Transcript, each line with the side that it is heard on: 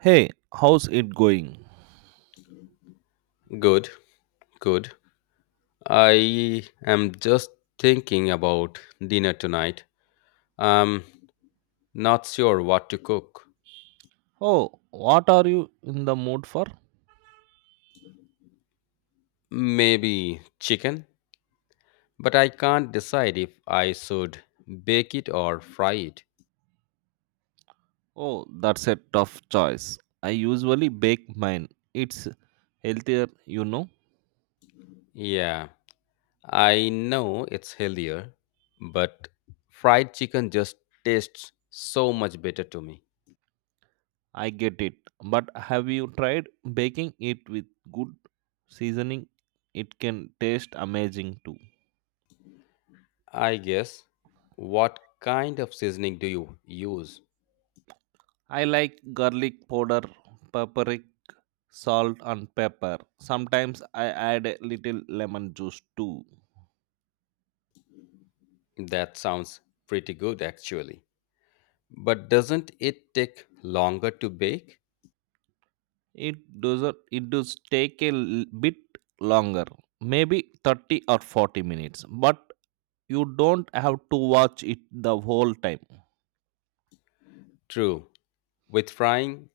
right: Hey, how's it going?
left: Good, good. I am just thinking about dinner tonight. I'm not sure what to cook.
right: Oh, what are you in the mood for?
left: Maybe chicken, but I can't decide if I should bake it or fry it.
right: Oh, that's a tough choice. I usually bake mine. It's healthier, you know.
left: Yeah, I know it's healthier, but fried chicken just tastes so much better to me.
right: I get it. But have you tried baking it with good seasoning? It can taste amazing too.
left: I guess. What kind of seasoning do you use?
right: I like garlic powder, paprika, salt, and pepper. Sometimes I add a little lemon juice too.
left: That sounds pretty good actually. But doesn't it take longer to bake?
right: It does it does take a bit longer, maybe 30 or 40 minutes, but you don't have to watch it the whole time.
left: True. With frying,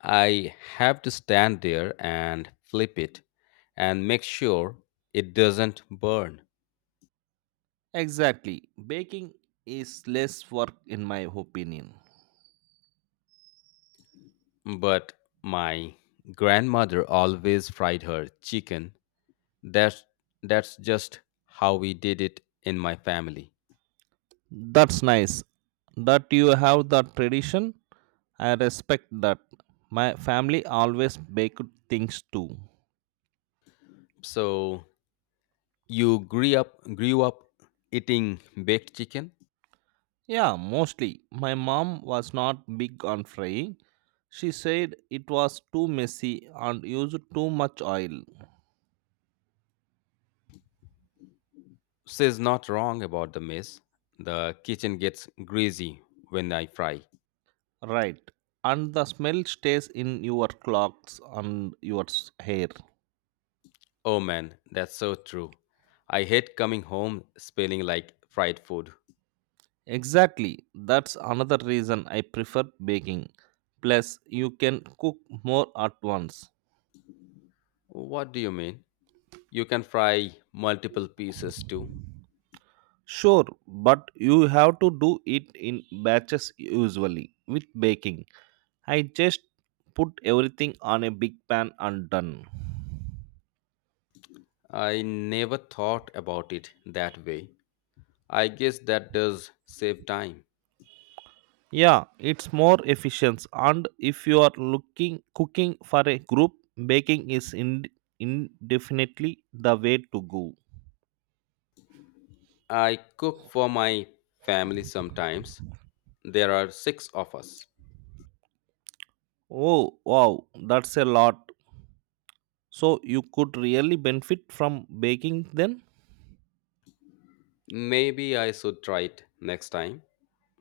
left: I have to stand there and flip it and make sure it doesn't burn.
right: Exactly, baking is less work in my opinion.
left: But my grandmother always fried her chicken. That's that's just how we did it in my family.
right: That's nice that you have that tradition. I respect that. My family always baked things too.
left: So you grew up eating baked chicken?
right: Yeah, mostly. My mom was not big on frying. She said it was too messy and used too much oil.
left: Says not wrong about the mess. The kitchen gets greasy when I fry.
right: Right. And the smell stays in your clothes and your hair.
left: Oh man, that's so true. I hate coming home smelling like fried food.
right: Exactly. That's another reason I prefer baking. Plus, you can cook more at once.
left: What do you mean? You can fry multiple pieces too.
right: Sure, but you have to do it in batches usually. With baking, I just put everything on a big pan and done.
left: I never thought about it that way. I guess that does save time.
right: Yeah, it's more efficient. And if you are looking cooking for a group, baking is in, indefinitely the way to go.
left: I cook for my family sometimes. There are six of us.
right: Oh wow, that's a lot. So you could really benefit from baking then?
left: Maybe I should try it next time.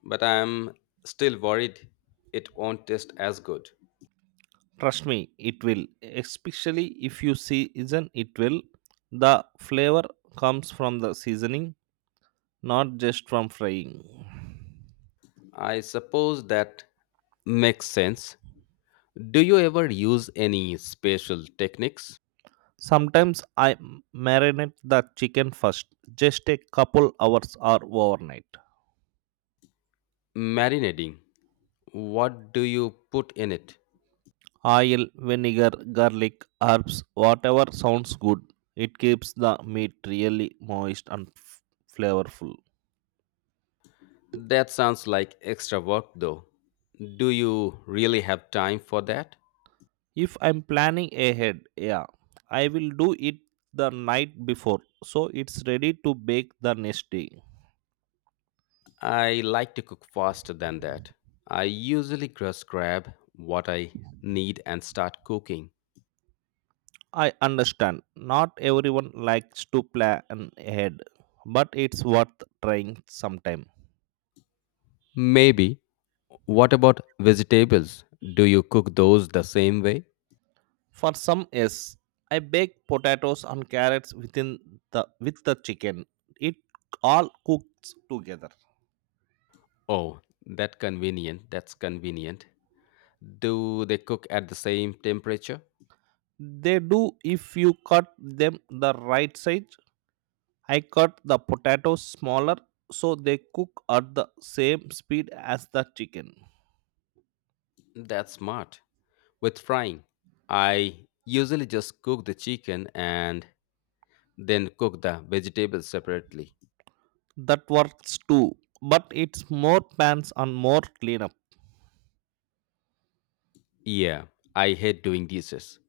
left: But I am still worried it won't taste as good.
right: Trust me, it will. Especially if you season it well. The flavor comes from the seasoning, not just from frying.
left: I suppose that makes sense. Do you ever use any special techniques?
right: Sometimes I marinate the chicken first, just a couple hours or overnight.
left: Marinating. What do you put in it?
right: Oil, vinegar, garlic, herbs, whatever sounds good. It keeps the meat really moist and flavorful.
left: That sounds like extra work though. Do you really have time for that?
right: If I'm planning ahead, yeah, I will do it the night before so it's ready to bake the next day.
left: I like to cook faster than that. I usually just grab what I need and start cooking.
right: I understand not everyone likes to plan ahead, but it's worth trying sometime.
left: Maybe. What about vegetables? Do you cook those the same way?
right: For some, yes. I bake potatoes and carrots with the chicken. It all cooks together.
left: Oh, that convenient. That's convenient. Do they cook at the same temperature?
right: They do if you cut them the right size. I cut the potatoes smaller so they cook at the same speed as the chicken.
left: That's smart. With frying, I usually just cook the chicken and then cook the vegetables separately.
right: That works too, but it's more pans and more cleanup.
left: Yeah, I hate doing dishes.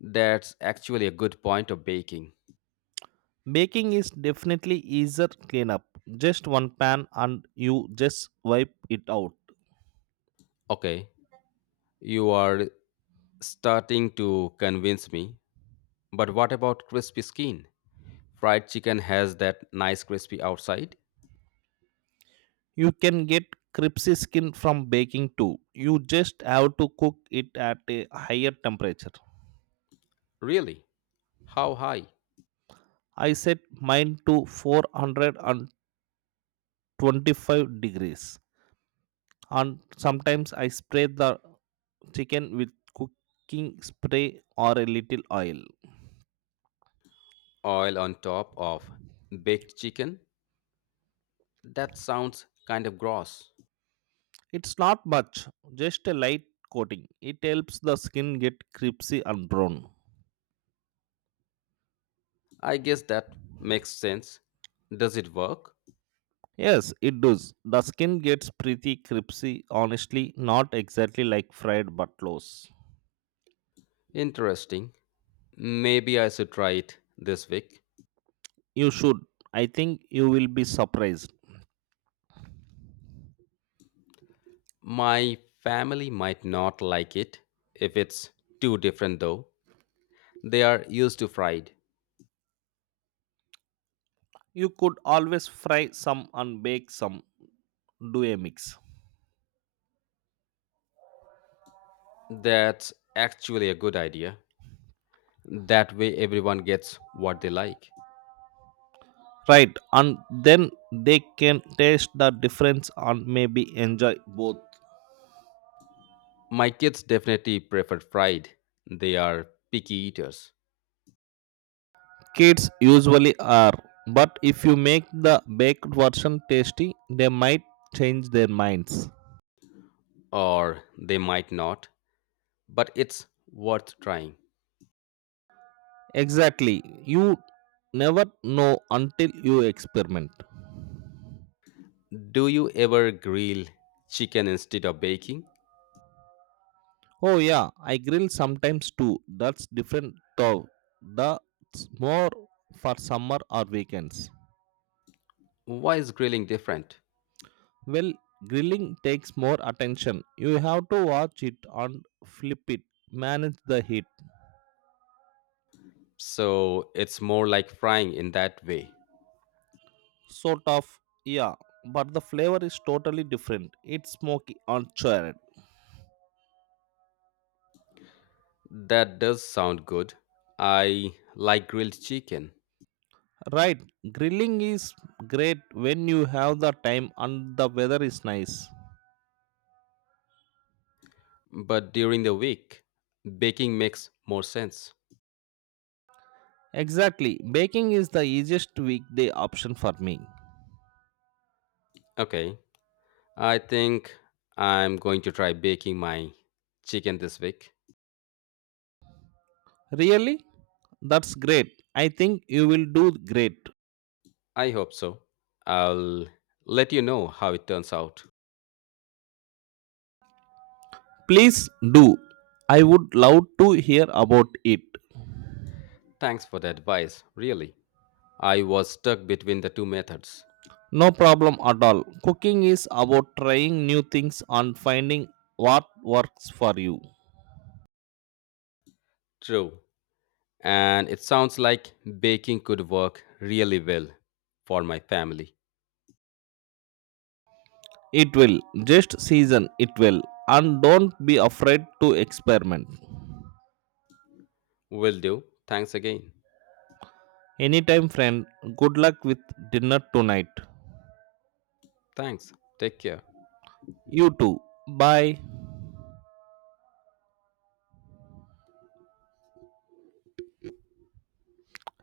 left: That's actually a good point of baking.
right: Baking is definitely easier cleanup. Just one pan and you just wipe it out.
left: Okay, you are starting to convince me. But what about crispy skin? Fried chicken has that nice crispy outside.
right: You can get crispy skin from baking too. You just have to cook it at a higher temperature.
left: Really? How high?
right: I set mine to 425 degrees and sometimes I spray the chicken with cooking spray or a little oil.
left: Oil on top of baked chicken? That sounds kind of gross.
right: It's not much, just a light coating. It helps the skin get crispy and brown.
left: I guess that makes sense. Does it work?
right: Yes, it does. The skin gets pretty crispy, honestly, not exactly like fried but loose.
left: Interesting. Maybe I should try it this week.
right: You should. I think you will be surprised.
left: My family might not like it if it's too different, though. They are used to fried.
right: You could always fry some and bake some, do a mix.
left: That's actually a good idea. That way, everyone gets what they like.
right: Right, and then they can taste the difference and maybe enjoy both.
left: My kids definitely prefer fried. They are picky eaters,
right: Kids usually are, but if you make the baked version tasty, they might change their minds.
left: or they might not, but it's worth trying.
right: Exactly, you never know until you experiment.
left: Do you ever grill chicken instead of baking?
right: Oh yeah, I grill sometimes too. That's different though. That's more for summer or weekends.
left: Why is grilling different?
right: Well, grilling takes more attention. You have to watch it and flip it, manage the heat.
left: So it's more like frying in that way.
right: Sort of, yeah, but the flavor is totally different. It's smoky and charred.
left: That does sound good. I like grilled chicken,
right: Right, grilling is great when you have the time and the weather is nice.
left: but during the week, baking makes more sense.
right: Exactly, baking is the easiest weekday option for me.
left: Okay, I think I'm going to try baking my chicken this week.
right: Really? That's great. I think you will do great.
left: I hope so. I'll let you know how it turns out.
right: Please do. I would love to hear about it.
left: Thanks for the advice, really. I was stuck between the two methods.
right: No problem at all. Cooking is about trying new things and finding what works for you.
left: True. And it sounds like baking could work really well for my family.
right: It will. Just season it will. And don't be afraid to experiment.
left: Will do. Thanks again.
right: Anytime, friend. Good luck with dinner tonight.
left: Thanks. Take care.
right: You too. Bye.